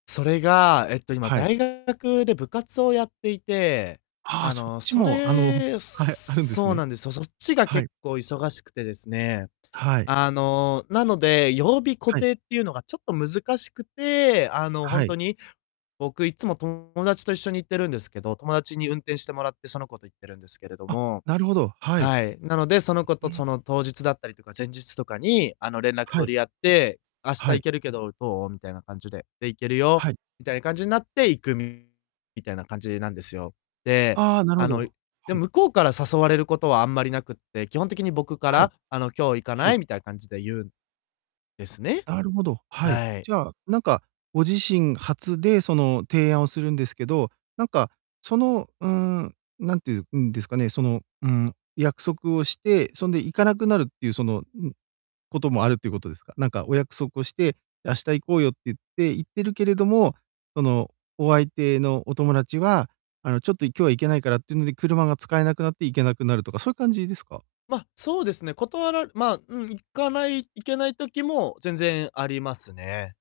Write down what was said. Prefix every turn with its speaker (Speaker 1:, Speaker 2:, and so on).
Speaker 1: それが、えっと、今
Speaker 2: はい。
Speaker 1: 大学で部活をやっていて、
Speaker 2: ああ、
Speaker 1: あ
Speaker 2: そっ
Speaker 1: の、
Speaker 2: ち
Speaker 1: そ
Speaker 2: も、あの、
Speaker 1: れ
Speaker 2: はい、あるんです
Speaker 1: そう
Speaker 2: ね。
Speaker 1: なんですよ。そっちが
Speaker 2: は
Speaker 1: 結
Speaker 2: い。
Speaker 1: 構忙しくてですね。
Speaker 2: はい。
Speaker 1: あの、なので、曜日固
Speaker 2: はい。
Speaker 1: 定っていうのがちょっと難しくて、あの、ほ
Speaker 2: は
Speaker 1: んと
Speaker 2: い。
Speaker 1: に、僕いつも友達と一緒に行ってるんですけど、友達に運転してもらって、その子と行ってるんですけれど
Speaker 2: あ、
Speaker 1: も。
Speaker 2: なるほど。はい。
Speaker 1: はい、なので、その子
Speaker 2: う、う
Speaker 1: と
Speaker 2: ん。
Speaker 1: その当日だったりとか、前日とかに、あの、連絡
Speaker 2: はい。
Speaker 1: 取り合って「明日
Speaker 2: は
Speaker 1: 行
Speaker 2: い。
Speaker 1: けるけど、どう？」みたいな感じで。で、「行けるよ」
Speaker 2: はい。
Speaker 1: みたいな感じになって、行くみたいな感じなんですよ。で、
Speaker 2: ああ、なるほ
Speaker 1: あ
Speaker 2: ど、
Speaker 1: の、で
Speaker 2: はい。
Speaker 1: 向こうから誘われることはあんまりなくって、基本的に僕か
Speaker 2: はい。
Speaker 1: らあの「今日行か
Speaker 2: は
Speaker 1: な
Speaker 2: い。
Speaker 1: い？」みたいな感じで言うんですね。
Speaker 2: なるほど、はい。
Speaker 1: はい。
Speaker 2: じゃあ、なんか、ご自身発でその提案をするんですけど、なんか、その、うーん、何ていう、うん、ですかね、その、うん、約束をして、そんで行かなくなるっていうその、うん、こともあるっていうことですか。なんかお約束をして、明日行こうよって言って言ってるけれども、そのお相手のお友達は、あの、ちょっと、い今日は行けないからっていうので、車が使えなくなって行けなくなるとか、そういう感じですか？
Speaker 1: ま、そうですね、断らまあ、うん、行かない行けない時も、全然ありますね。